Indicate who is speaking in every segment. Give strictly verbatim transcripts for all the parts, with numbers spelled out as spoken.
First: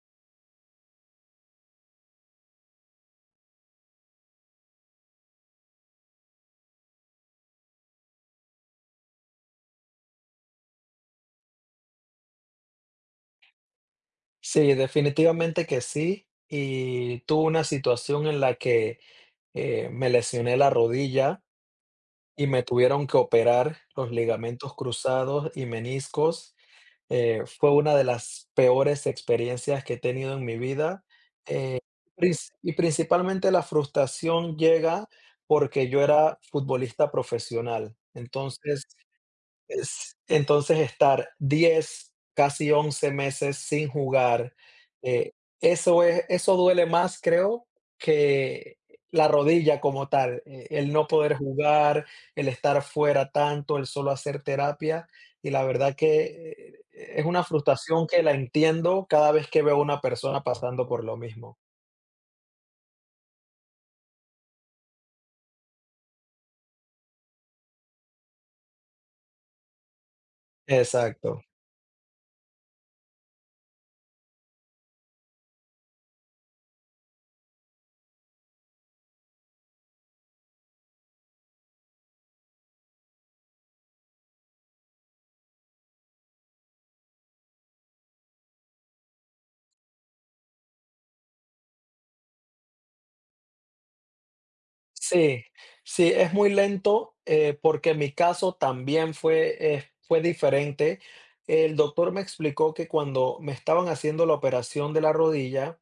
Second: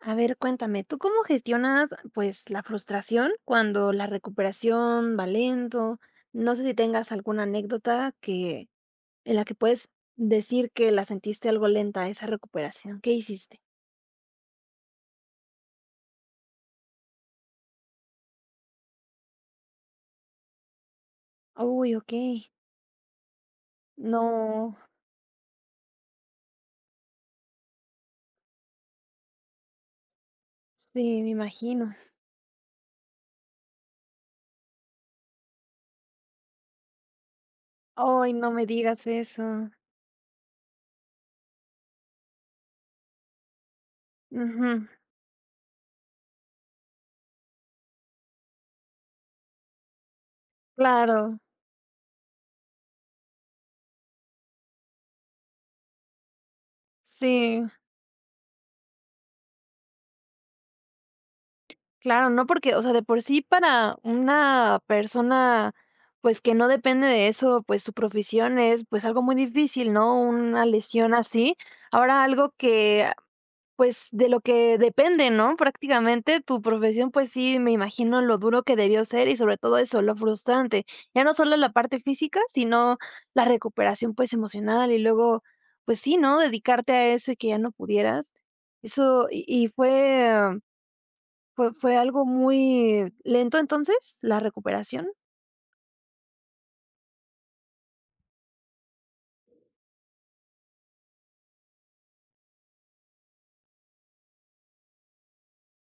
Speaker 1: A ver, cuéntame, ¿tú cómo gestionas, pues, la frustración cuando la recuperación va lento? No sé si tengas alguna anécdota que en la que puedes decir que la sentiste algo lenta esa recuperación. ¿Qué hiciste?
Speaker 2: Sí, definitivamente que sí. Y tuve una situación en la que eh, me lesioné la rodilla
Speaker 1: Uy, okey.
Speaker 2: y me tuvieron que operar los ligamentos
Speaker 1: No,
Speaker 2: cruzados y meniscos. Eh, fue una de las peores experiencias que he tenido en mi vida.
Speaker 1: sí, me imagino.
Speaker 2: Princ- Y principalmente la frustración llega porque yo era futbolista profesional.
Speaker 1: Ay, no me
Speaker 2: Entonces,
Speaker 1: digas eso.
Speaker 2: es entonces estar diez, casi once meses sin jugar,
Speaker 1: Ujú,
Speaker 2: eh, eso es eso duele más, creo, que la rodilla como tal, eh, el no poder
Speaker 1: claro,
Speaker 2: jugar, el estar fuera tanto, el solo hacer terapia, y la verdad que, eh, es una
Speaker 1: sí.
Speaker 2: frustración que la entiendo cada vez que veo a una persona pasando por lo mismo.
Speaker 1: Claro, no, porque, o sea, de por sí para una persona, pues, que no depende de eso, pues, su profesión es, pues, algo muy difícil, ¿no? Una lesión
Speaker 2: Exacto.
Speaker 1: así. Ahora algo que, pues, de lo que depende, ¿no? Prácticamente tu profesión, pues sí, me imagino lo duro que debió ser y sobre todo eso, lo frustrante. Ya no solo la parte física, sino la recuperación, pues, emocional y luego, pues sí, ¿no? Dedicarte a eso y que ya no pudieras. Eso, y, y fue fue fue algo muy lento, entonces, ¿la recuperación?
Speaker 2: Sí, sí, es muy lento, eh, porque en mi caso también fue, eh, fue diferente. El doctor me explicó que cuando me estaban haciendo la operación de la rodilla,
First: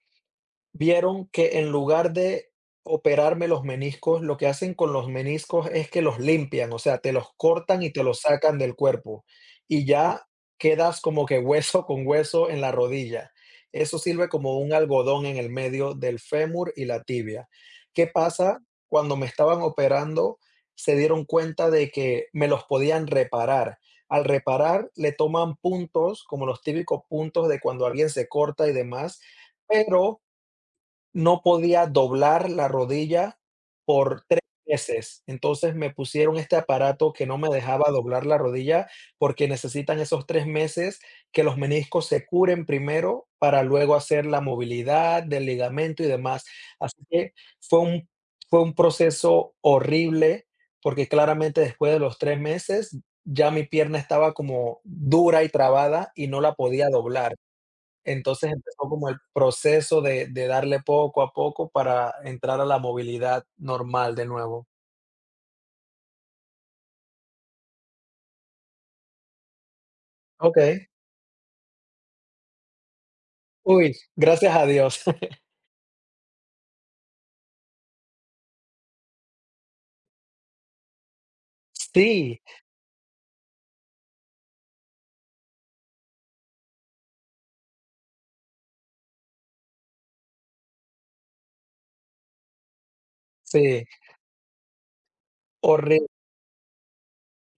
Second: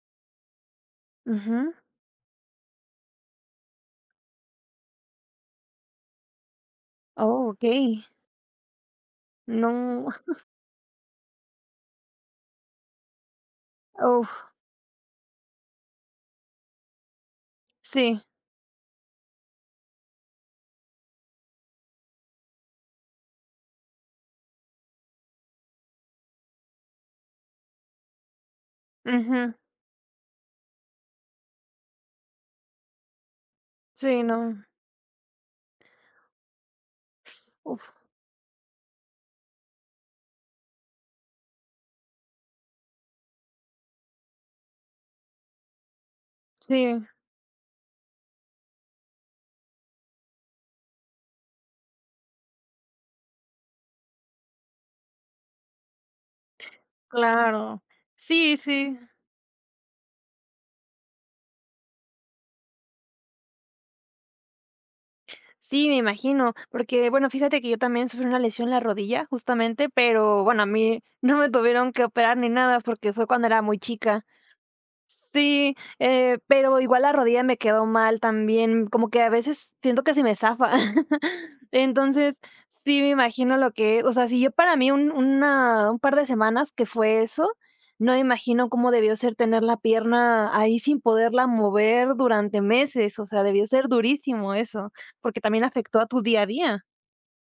Speaker 2: vieron que en
Speaker 1: Ujú.
Speaker 2: lugar de operarme los meniscos, lo que hacen con los meniscos es que los limpian, o sea, te los
Speaker 1: Oh,
Speaker 2: cortan y te
Speaker 1: okey.
Speaker 2: los sacan del cuerpo y
Speaker 1: No,
Speaker 2: ya quedas como que hueso con hueso en la rodilla. Eso sirve
Speaker 1: uf,
Speaker 2: como un algodón en el medio del fémur y la tibia. ¿Qué
Speaker 1: sí,
Speaker 2: pasa? Cuando me estaban operando, se dieron cuenta de que me los podían reparar. Al reparar, le toman puntos, como los típicos puntos de cuando alguien se corta y demás,
Speaker 1: ujú,
Speaker 2: pero no podía doblar la rodilla por
Speaker 1: sí, no,
Speaker 2: tres meses, entonces me pusieron este aparato que no me dejaba
Speaker 1: uf,
Speaker 2: doblar la rodilla, porque necesitan esos tres meses que los meniscos se curen primero para luego hacer la movilidad del ligamento y demás. Así
Speaker 1: sí,
Speaker 2: que fue un fue un proceso horrible, porque claramente después de los tres meses ya mi pierna estaba como dura y trabada y no la podía doblar.
Speaker 1: claro.
Speaker 2: Entonces
Speaker 1: Sí,
Speaker 2: empezó
Speaker 1: sí,
Speaker 2: como el proceso de de darle poco a poco para entrar a la movilidad normal de nuevo.
Speaker 1: sí, me imagino, porque, bueno, fíjate que yo también sufrí una lesión en la rodilla, justamente, pero, bueno, a
Speaker 2: Okey.
Speaker 1: mí no me tuvieron que operar ni nada, porque fue cuando era muy
Speaker 2: Uy,
Speaker 1: chica.
Speaker 2: gracias a Dios.
Speaker 1: Sí, eh, pero igual la rodilla me quedó mal también, como que a veces siento que se me zafa. Entonces,
Speaker 2: Sí,
Speaker 1: sí me imagino lo que o sea, si yo para mí un una un par de semanas que fue eso, no me imagino cómo debió ser tener la pierna ahí sin poderla mover durante meses, o sea, debió
Speaker 2: sí,
Speaker 1: ser durísimo eso, porque también afectó a
Speaker 2: horrible.
Speaker 1: tu día a día.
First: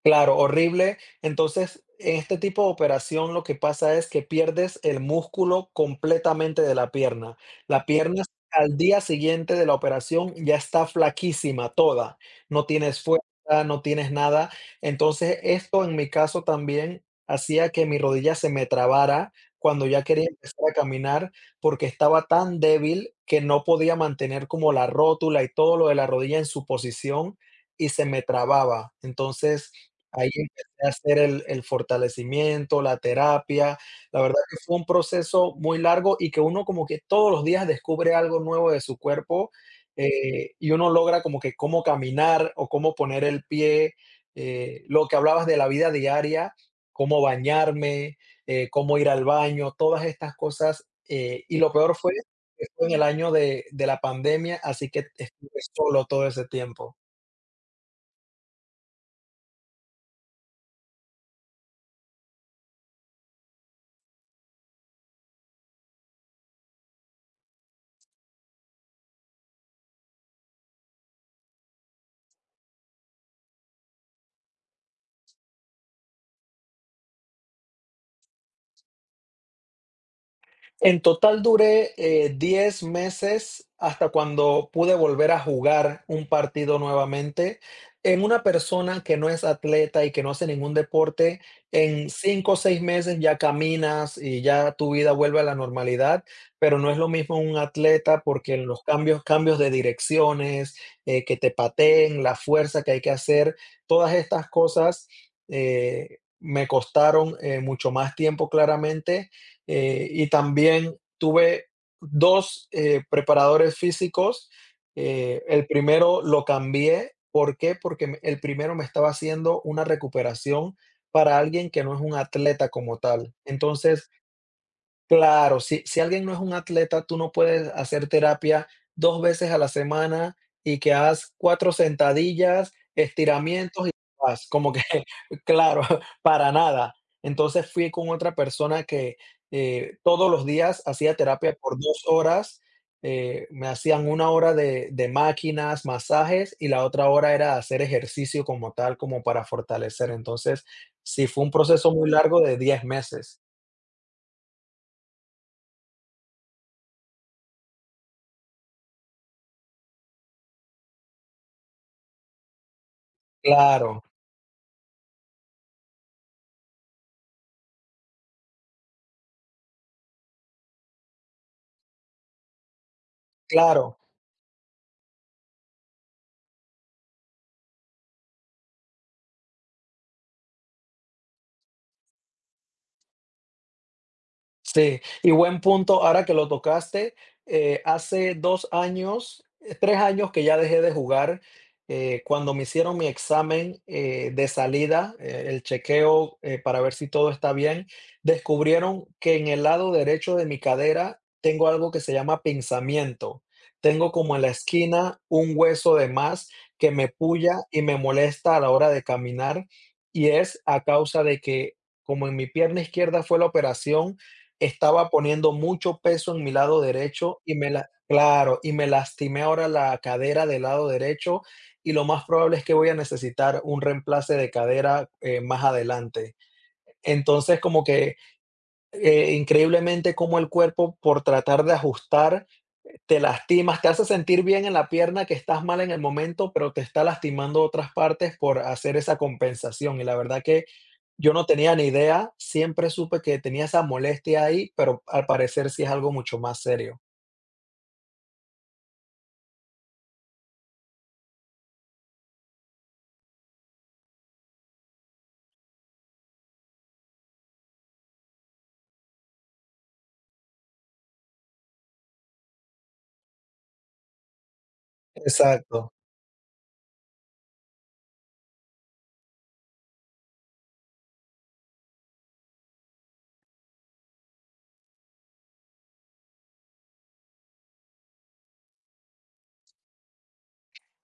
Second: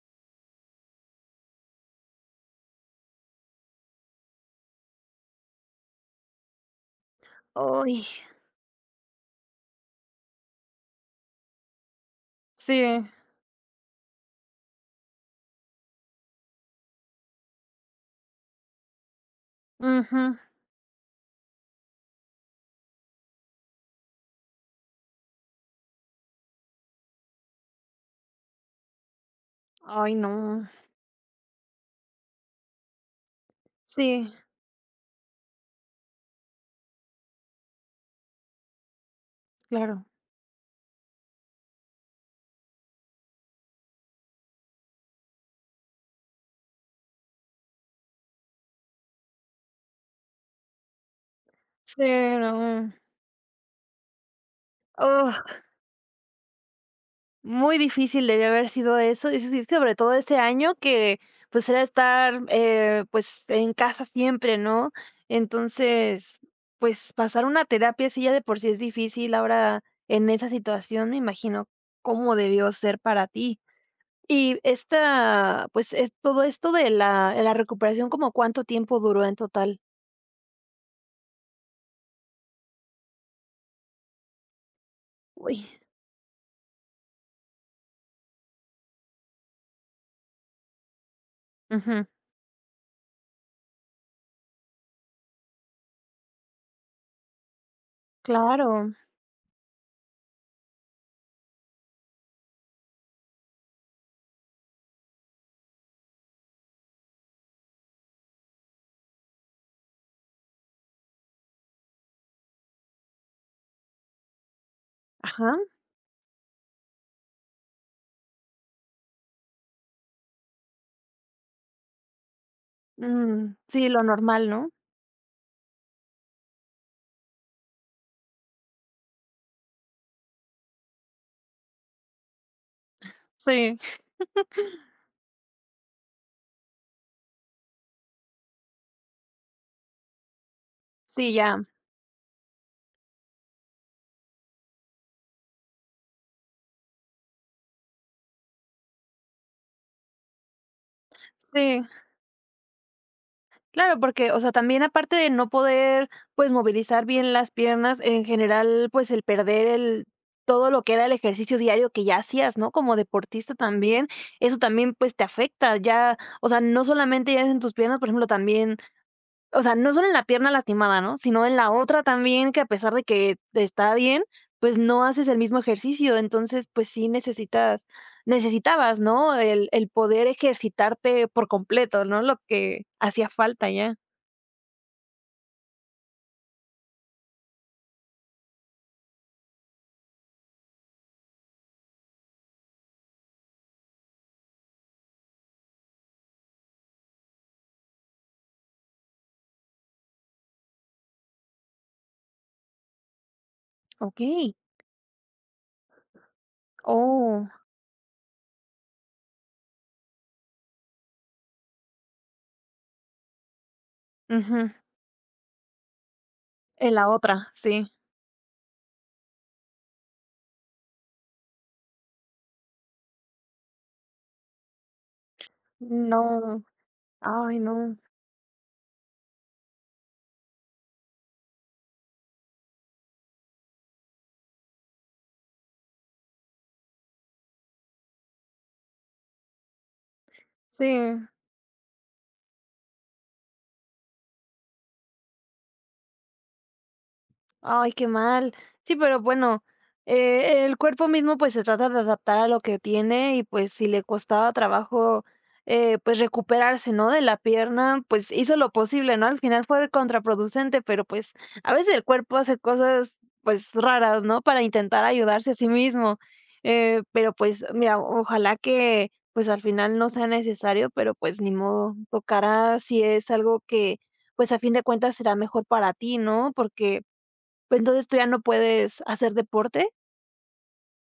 Speaker 2: Claro, horrible. Entonces, en este tipo de operación lo que pasa es que pierdes el músculo completamente de la pierna. La
Speaker 1: Ay,
Speaker 2: pierna al día siguiente de la operación ya está flaquísima toda, no tienes
Speaker 1: sí,
Speaker 2: fuerza, no tienes nada. Entonces, esto en mi caso también hacía que mi rodilla se me trabara cuando ya quería
Speaker 1: ujú.
Speaker 2: empezar a caminar porque estaba tan débil que no podía mantener como la rótula y todo lo de la rodilla en su posición y se me trababa. Entonces,
Speaker 1: Ay,
Speaker 2: ahí
Speaker 1: no.
Speaker 2: empecé a hacer el el fortalecimiento, la terapia. La
Speaker 1: Sí,
Speaker 2: verdad que fue un proceso muy largo y que uno como que todos los días descubre algo nuevo de su cuerpo,
Speaker 1: claro.
Speaker 2: eh, y uno logra como que cómo caminar o cómo poner el pie, eh, lo que hablabas de la vida diaria, cómo bañarme, eh, cómo ir al baño, todas estas cosas, eh, y lo peor
Speaker 1: Sí,
Speaker 2: fue que fue en
Speaker 1: no.
Speaker 2: el año de de la pandemia, así que estuve solo todo ese tiempo.
Speaker 1: Muy difícil debió haber sido eso, y sí, sí, sobre todo ese año que, pues, era estar, eh, pues, en casa siempre, ¿no? Entonces, pues, pasar una terapia sí ya de por sí es difícil, ahora en esa situación me imagino cómo debió ser para ti. Y esta, pues, es todo esto de la de la recuperación, ¿como cuánto tiempo duró en total?
Speaker 2: En total duré eh, diez meses hasta cuando pude volver a
Speaker 1: Uy.
Speaker 2: jugar un partido nuevamente. En una persona que no es atleta y que no hace ningún deporte,
Speaker 1: Ujú.
Speaker 2: en cinco o seis meses ya caminas y ya tu vida vuelve a la normalidad, pero no es lo mismo un atleta porque los
Speaker 1: Claro.
Speaker 2: cambios, cambios de direcciones, eh, que te pateen, la fuerza que hay que hacer, todas estas cosas eh, me costaron eh, mucho más tiempo claramente, eh, y también tuve dos eh, preparadores físicos. Eh,
Speaker 1: Ajá.
Speaker 2: el primero lo cambié, ¿por qué? Porque me el primero me estaba haciendo una recuperación para alguien que no es un atleta como tal.
Speaker 1: Mm, sí, lo
Speaker 2: Entonces,
Speaker 1: normal, ¿no?
Speaker 2: claro, si si alguien no es un atleta, tú no puedes hacer terapia dos veces a la semana y que hagas cuatro sentadillas,
Speaker 1: Sí,
Speaker 2: estiramientos y paz, como que claro, para nada. Entonces fui con otra persona que, eh, todos los días hacía
Speaker 1: sí,
Speaker 2: terapia
Speaker 1: ya.
Speaker 2: por dos horas, eh, me hacían una hora de de máquinas, masajes y la otra hora era hacer ejercicio como tal, como para fortalecer. Entonces, sí fue un
Speaker 1: Sí.
Speaker 2: proceso muy largo de diez meses.
Speaker 1: Claro, porque, o sea, también aparte de no poder, pues, movilizar bien las piernas, en general, pues, el perder el todo lo que era el ejercicio diario que ya hacías, ¿no? Como deportista
Speaker 2: Claro,
Speaker 1: también, eso también, pues, te afecta, ya, o sea, no solamente ya es en tus piernas, por ejemplo, también, o sea, no solo en la pierna lastimada, ¿no? Sino en la otra también, que a pesar de que te está
Speaker 2: claro.
Speaker 1: bien, pues, no haces el mismo ejercicio, entonces, pues, sí necesitas necesitabas, ¿no? El el poder ejercitarte por completo, ¿no? Lo que hacía falta ya.
Speaker 2: Sí, y buen punto ahora que lo tocaste. Eh, hace dos años, eh, tres años que ya dejé de jugar. Eh, cuando me hicieron mi examen, eh, de salida, eh, el chequeo, eh, para ver si todo está bien, descubrieron que en el lado derecho de mi cadera tengo algo que se llama pinzamiento. Tengo como en la
Speaker 1: Okey.
Speaker 2: esquina un hueso de más que me
Speaker 1: Oh,
Speaker 2: pulla y me molesta a la hora de caminar, y es a causa de que, como en mi pierna izquierda fue la operación,
Speaker 1: ujú.
Speaker 2: estaba poniendo mucho peso en mi lado
Speaker 1: En la
Speaker 2: derecho
Speaker 1: otra,
Speaker 2: y me la
Speaker 1: sí.
Speaker 2: claro, y me lastimé ahora la cadera del lado derecho, y lo más probable es que voy a necesitar un reemplace de cadera, eh, más adelante.
Speaker 1: No. Ay,
Speaker 2: Entonces, como
Speaker 1: no.
Speaker 2: que, eh, increíblemente como el cuerpo, por tratar de ajustar, te lastimas, te hace sentir bien en la pierna que estás mal en el momento, pero te está lastimando otras partes por hacer esa compensación. Y la verdad que
Speaker 1: Sí.
Speaker 2: yo no tenía ni idea, siempre supe que tenía esa molestia ahí, pero al parecer sí es algo mucho más serio.
Speaker 1: Ay, qué mal. Sí, pero bueno, eh, el cuerpo mismo pues se trata de adaptar a lo que tiene y pues si le costaba trabajo eh, pues recuperarse, ¿no? De la pierna, pues hizo lo posible, ¿no? Al final fue contraproducente, pero pues a veces el cuerpo hace cosas pues raras, ¿no? Para intentar ayudarse a sí
Speaker 2: Exacto.
Speaker 1: mismo. Eh, pero pues mira, ojalá que pues al final no sea necesario, pero pues ni modo, tocará si es algo que pues a fin de cuentas será mejor para ti, ¿no? Porque pues entonces, ¿tú ya no puedes hacer deporte?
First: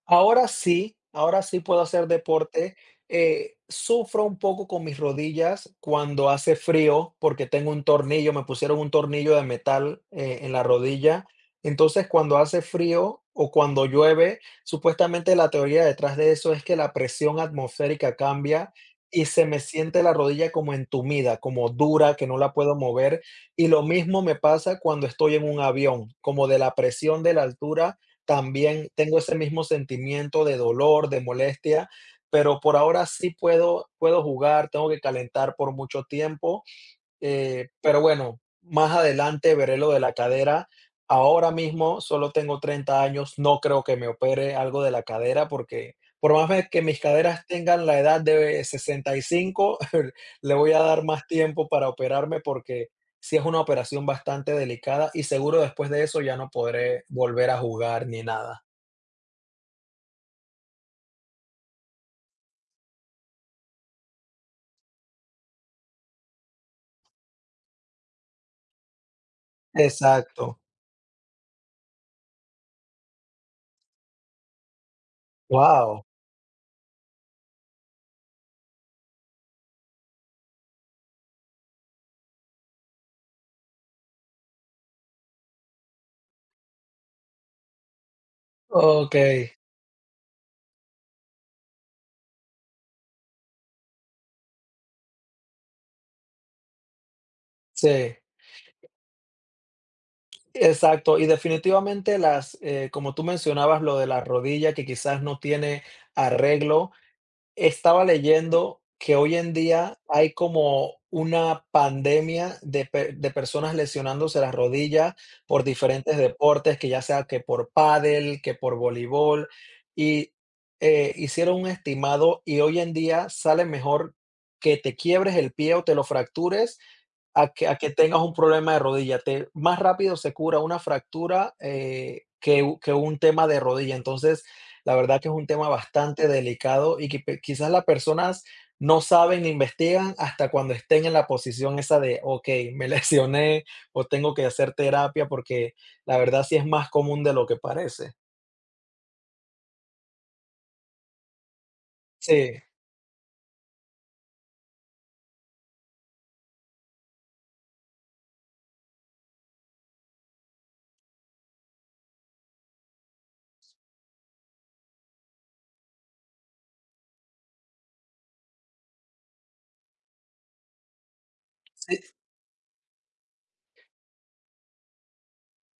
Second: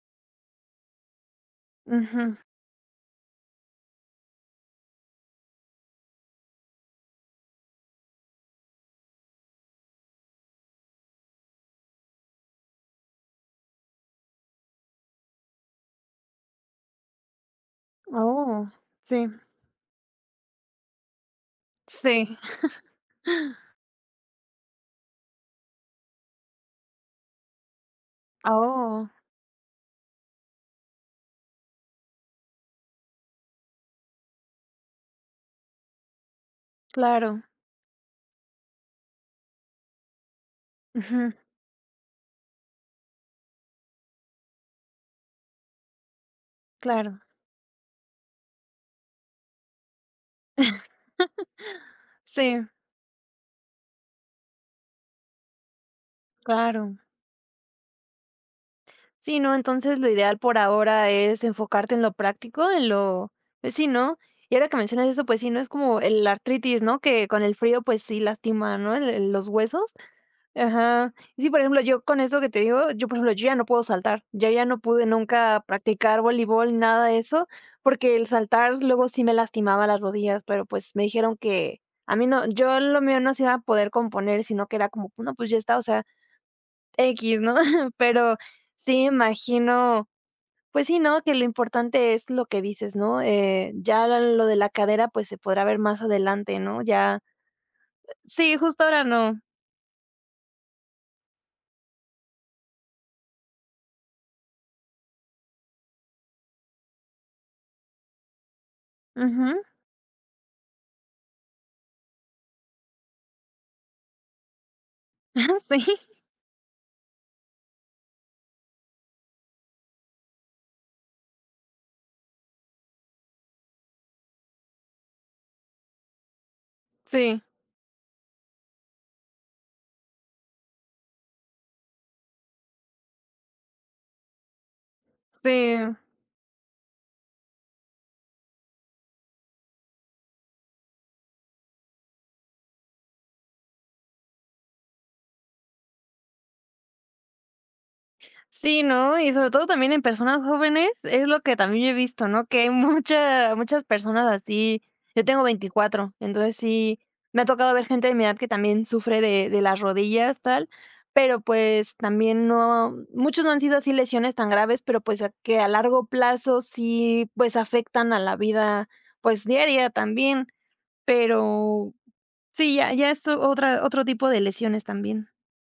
Speaker 2: Ahora sí, ahora sí puedo hacer
Speaker 1: Ujú.
Speaker 2: deporte. Eh, sufro un poco con mis rodillas cuando hace frío porque tengo un tornillo, me pusieron un tornillo de metal eh, en la rodilla. Entonces, cuando hace frío o cuando llueve, supuestamente la teoría detrás de eso es que la presión atmosférica
Speaker 1: Oh,
Speaker 2: cambia y
Speaker 1: sí,
Speaker 2: se me siente la rodilla como entumida, como dura, que no
Speaker 1: sí.
Speaker 2: la puedo mover. Y lo mismo me pasa cuando estoy en un avión, como de la presión de la altura también
Speaker 1: Oh,
Speaker 2: tengo ese mismo sentimiento de dolor, de molestia, pero por ahora sí puedo puedo jugar, tengo que calentar por mucho tiempo.
Speaker 1: claro.
Speaker 2: Eh, pero bueno, más adelante veré lo de la cadera.
Speaker 1: Ujú,
Speaker 2: Ahora mismo solo tengo treinta años, no creo que me opere algo de la cadera porque por más ve- que mis
Speaker 1: claro.
Speaker 2: caderas tengan la edad de sesenta y cinco, le voy a dar más tiempo para operarme
Speaker 1: Sí,
Speaker 2: porque sí es una operación bastante delicada y seguro después de eso ya no
Speaker 1: claro.
Speaker 2: podré volver a jugar ni nada.
Speaker 1: Sí, no, entonces lo ideal por ahora es enfocarte en lo práctico, en lo pues sí, ¿no? Y ahora que mencionas eso, pues sí, ¿no? Es como el artritis, ¿no? Que con el frío, pues sí lastima, ¿no? El el los huesos.
Speaker 2: Exacto.
Speaker 1: Ajá. Sí, por ejemplo, yo con eso que te digo, yo, por ejemplo, yo ya no puedo saltar. Yo ya no pude nunca
Speaker 2: Wow.
Speaker 1: practicar voleibol, nada de eso, porque el saltar luego sí me lastimaba las rodillas, pero, pues, me dijeron que a mí no yo lo mío no se iba a poder componer, sino que era como, pues, no, pues ya está, o sea, equis, ¿no? Pero sí
Speaker 2: Ok.
Speaker 1: imagino, pues sí, ¿no? Que lo importante es lo que dices, ¿no? Eh, ya lo de la cadera, pues, se podrá ver más adelante, ¿no? Ya
Speaker 2: Sí.
Speaker 1: sí, justo ahora no.
Speaker 2: Exacto, y definitivamente las, eh, como tú mencionabas, lo de la rodilla que quizás no tiene arreglo, estaba leyendo que hoy en
Speaker 1: Ujú.
Speaker 2: día hay como una pandemia de, pe- de personas lesionándose las rodillas por
Speaker 1: Sí,
Speaker 2: diferentes deportes, que ya sea que por pádel, que por voleibol, y eh, hicieron un estimado y hoy en día sale mejor que te quiebres el pie o te lo fractures
Speaker 1: sí.
Speaker 2: a que a que tengas un problema de rodilla. Te más rápido se cura una fractura, eh, que u que un tema de rodilla. Entonces, la verdad que es un tema
Speaker 1: Sí,
Speaker 2: bastante delicado y que pe quizás las personas no saben ni investigan hasta cuando estén en la posición esa de: "Okey, me lesioné o tengo que hacer terapia", porque la verdad sí es más común de lo que parece.
Speaker 1: sí, ¿no? Y sobre todo también en personas jóvenes, es lo que también yo he visto, ¿no?
Speaker 2: Sí,
Speaker 1: Que hay mucha muchas personas así. Yo tengo veinticuatro, entonces sí, me ha tocado ver gente de mi edad que también sufre de de las rodillas, tal, pero, pues, también no muchos no han sido así lesiones tan graves, pero, pues, a que a largo plazo sí, pues, afectan a la vida, pues, diaria también, pero
Speaker 2: sí,
Speaker 1: sí, ya ya es o- otra otro tipo de lesiones también.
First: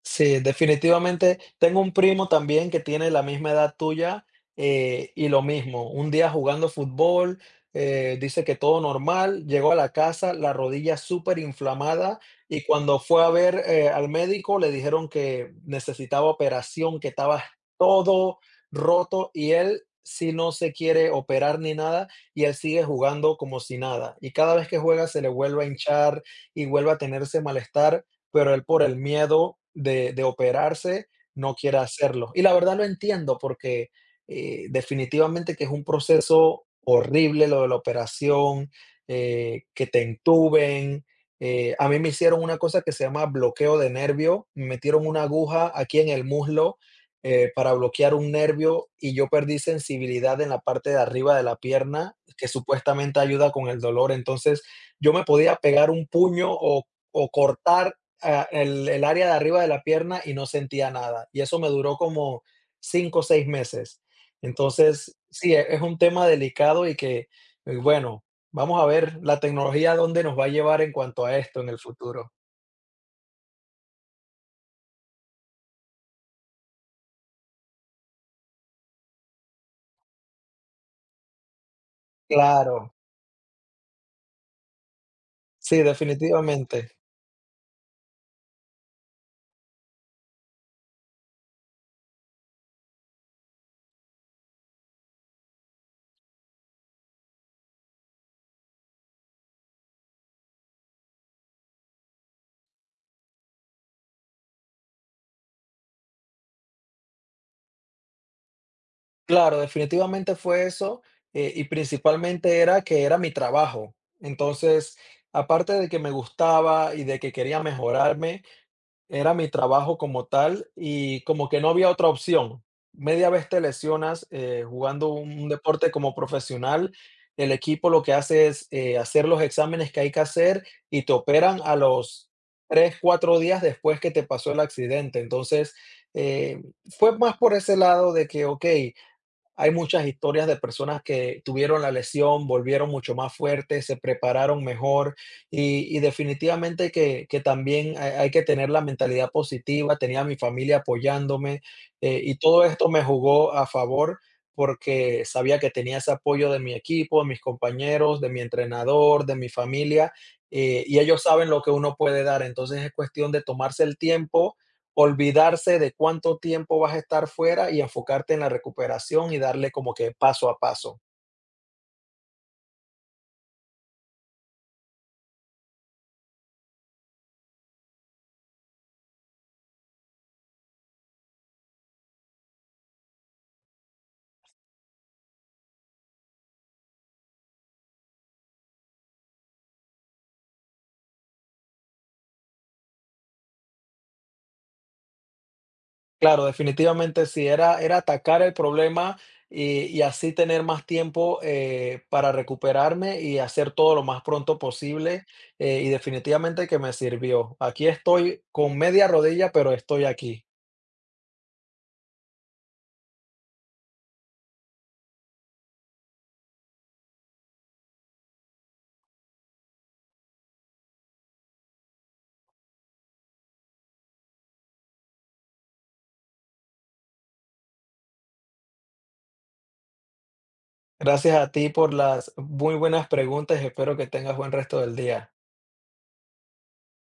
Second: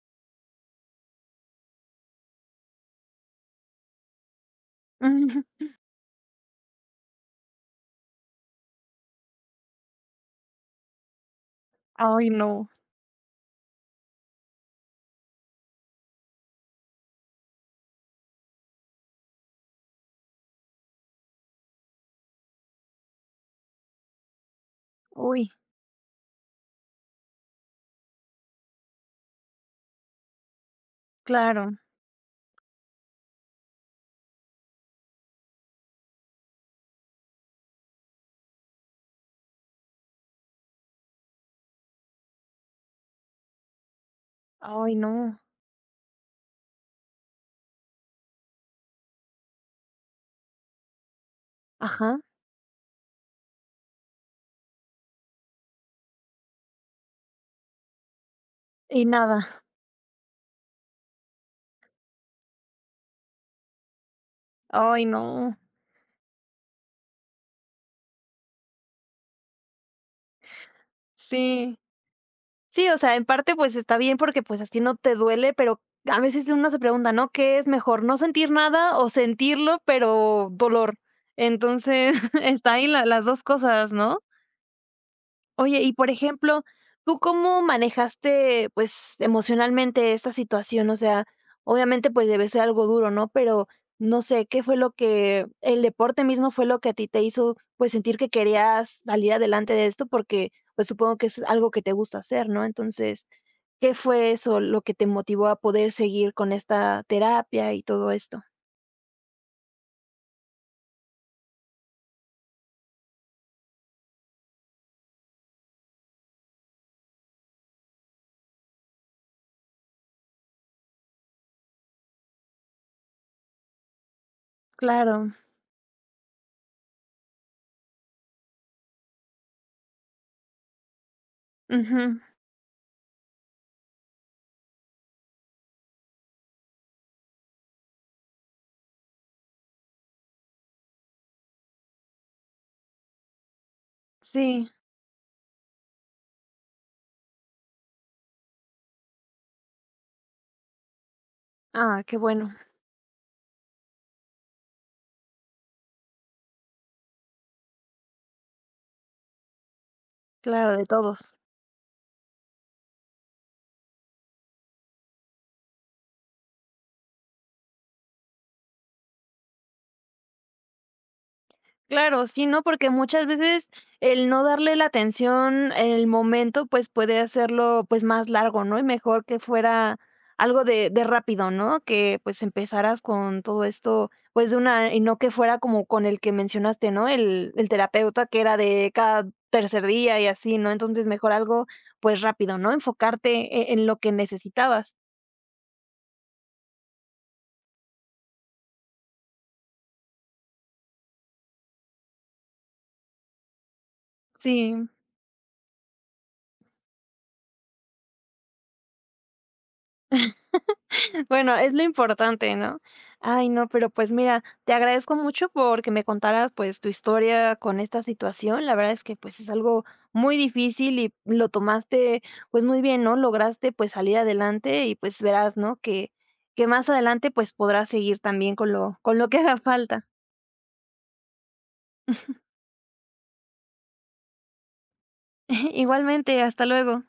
Speaker 2: sí, definitivamente. Tengo un primo también que tiene la misma edad tuya, eh, y lo mismo. Un día jugando fútbol, eh, dice que todo normal, llegó a la casa, la rodilla súper inflamada
Speaker 1: Ay,
Speaker 2: y
Speaker 1: no.
Speaker 2: cuando fue a ver eh, al médico le dijeron que necesitaba operación, que estaba todo roto y él si no se quiere operar ni nada y él sigue jugando como si nada. Y cada vez que juega se le
Speaker 1: Uy.
Speaker 2: vuelve a hinchar y vuelve a tenerse malestar, pero él por el miedo de de operarse no
Speaker 1: Claro.
Speaker 2: quiere hacerlo. Y la verdad lo entiendo porque, eh, definitivamente que es un proceso horrible lo de la operación, eh, que te entuben. Eh, a mí me hicieron una cosa que se llama bloqueo de nervio, me
Speaker 1: Ay,
Speaker 2: metieron una
Speaker 1: no.
Speaker 2: aguja aquí en el muslo, eh, para bloquear un nervio y yo perdí sensibilidad en la parte de arriba de la pierna,
Speaker 1: Ajá.
Speaker 2: que supuestamente ayuda con el dolor. Entonces, yo me podía pegar un puño o o cortar ah, el, el
Speaker 1: Y
Speaker 2: área de arriba
Speaker 1: nada.
Speaker 2: de la pierna y no sentía nada. Y eso me duró como cinco o seis meses.
Speaker 1: Ay,
Speaker 2: Entonces, sí,
Speaker 1: no.
Speaker 2: e- es un tema delicado y que, eh, bueno, vamos a ver la tecnología a dónde nos va a llevar en cuanto a esto en
Speaker 1: Sí.
Speaker 2: el futuro.
Speaker 1: Sí, o sea, en parte, pues, está bien porque, pues, así no te duele, pero a veces uno se pregunta, ¿no? ¿Qué es mejor? ¿No sentir nada o sentirlo, pero dolor? Entonces, está ahí
Speaker 2: Claro,
Speaker 1: la las dos cosas, ¿no?
Speaker 2: sí,
Speaker 1: Oye, y por ejemplo,
Speaker 2: definitivamente.
Speaker 1: ¿tú cómo manejaste, pues, emocionalmente esta situación? O sea, obviamente, pues, debe ser algo duro, ¿no? Pero, no sé, ¿qué fue lo que el deporte mismo fue lo que a ti te hizo, pues, sentir que querías salir adelante de esto? Porque, pues, supongo que es algo que te gusta hacer, ¿no? Entonces, ¿qué fue eso lo que te motivó a poder seguir con esta terapia y todo esto?
Speaker 2: Claro, definitivamente fue eso, eh, y principalmente era que era mi trabajo. Entonces, aparte de que me gustaba y de que quería mejorarme, era mi trabajo como tal y como que no había otra opción. Media vez te lesionas, eh, jugando
Speaker 1: Claro.
Speaker 2: un deporte como profesional, el equipo lo que hace es, eh, hacer los exámenes que hay que hacer y te operan a
Speaker 1: Ujú.
Speaker 2: los tres cuatro días después que te pasó el accidente. Entonces, eh, fue más por ese lado de que, okey, hay muchas historias de personas que tuvieron la lesión, volvieron mucho más fuertes, se prepararon
Speaker 1: Sí.
Speaker 2: mejor y, y definitivamente que, que también hay, hay que tener la mentalidad positiva. Tenía a mi familia apoyándome,
Speaker 1: Ah, qué
Speaker 2: eh, y
Speaker 1: bueno.
Speaker 2: todo esto me jugó a favor porque sabía que tenía ese apoyo de mi equipo, de mis compañeros, de mi entrenador, de mi familia,
Speaker 1: Claro,
Speaker 2: eh,
Speaker 1: de
Speaker 2: y ellos
Speaker 1: todos.
Speaker 2: saben lo que uno puede dar. Entonces es cuestión de tomarse el tiempo, olvidarse de cuánto tiempo vas a estar fuera y enfocarte en la recuperación y darle como que paso a paso.
Speaker 1: Claro, sí, ¿no? Porque muchas veces el no darle la atención en el momento, pues, puede hacerlo, pues, más largo, ¿no? Y mejor que fuera algo de de rápido, ¿no? Que, pues, empezaras con todo esto, pues, de una y no que fuera como con el que mencionaste, ¿no? El el terapeuta que era de cada tercer día y así, ¿no? Entonces, mejor algo, pues, rápido, ¿no? Enfocarte e en lo que necesitabas.
Speaker 2: Claro, definitivamente sí, era, era atacar el problema y, y así tener más tiempo, eh, para recuperarme y hacer todo lo más pronto
Speaker 1: Sí.
Speaker 2: posible, eh, y definitivamente que me sirvió. Aquí estoy con media rodilla, pero estoy aquí.
Speaker 1: Bueno, es lo importante, ¿no? Ay, no, pero pues mira, te agradezco mucho porque me contaras pues tu historia con esta situación. La verdad es que pues es algo muy difícil y lo tomaste pues muy bien, ¿no? Lograste pues salir adelante y pues verás, ¿no? Que, que más adelante pues podrás seguir también con lo, con lo que haga falta.
Speaker 2: Gracias a ti por las muy buenas preguntas. Espero que tengas buen resto del día.
Speaker 1: Igualmente, hasta luego.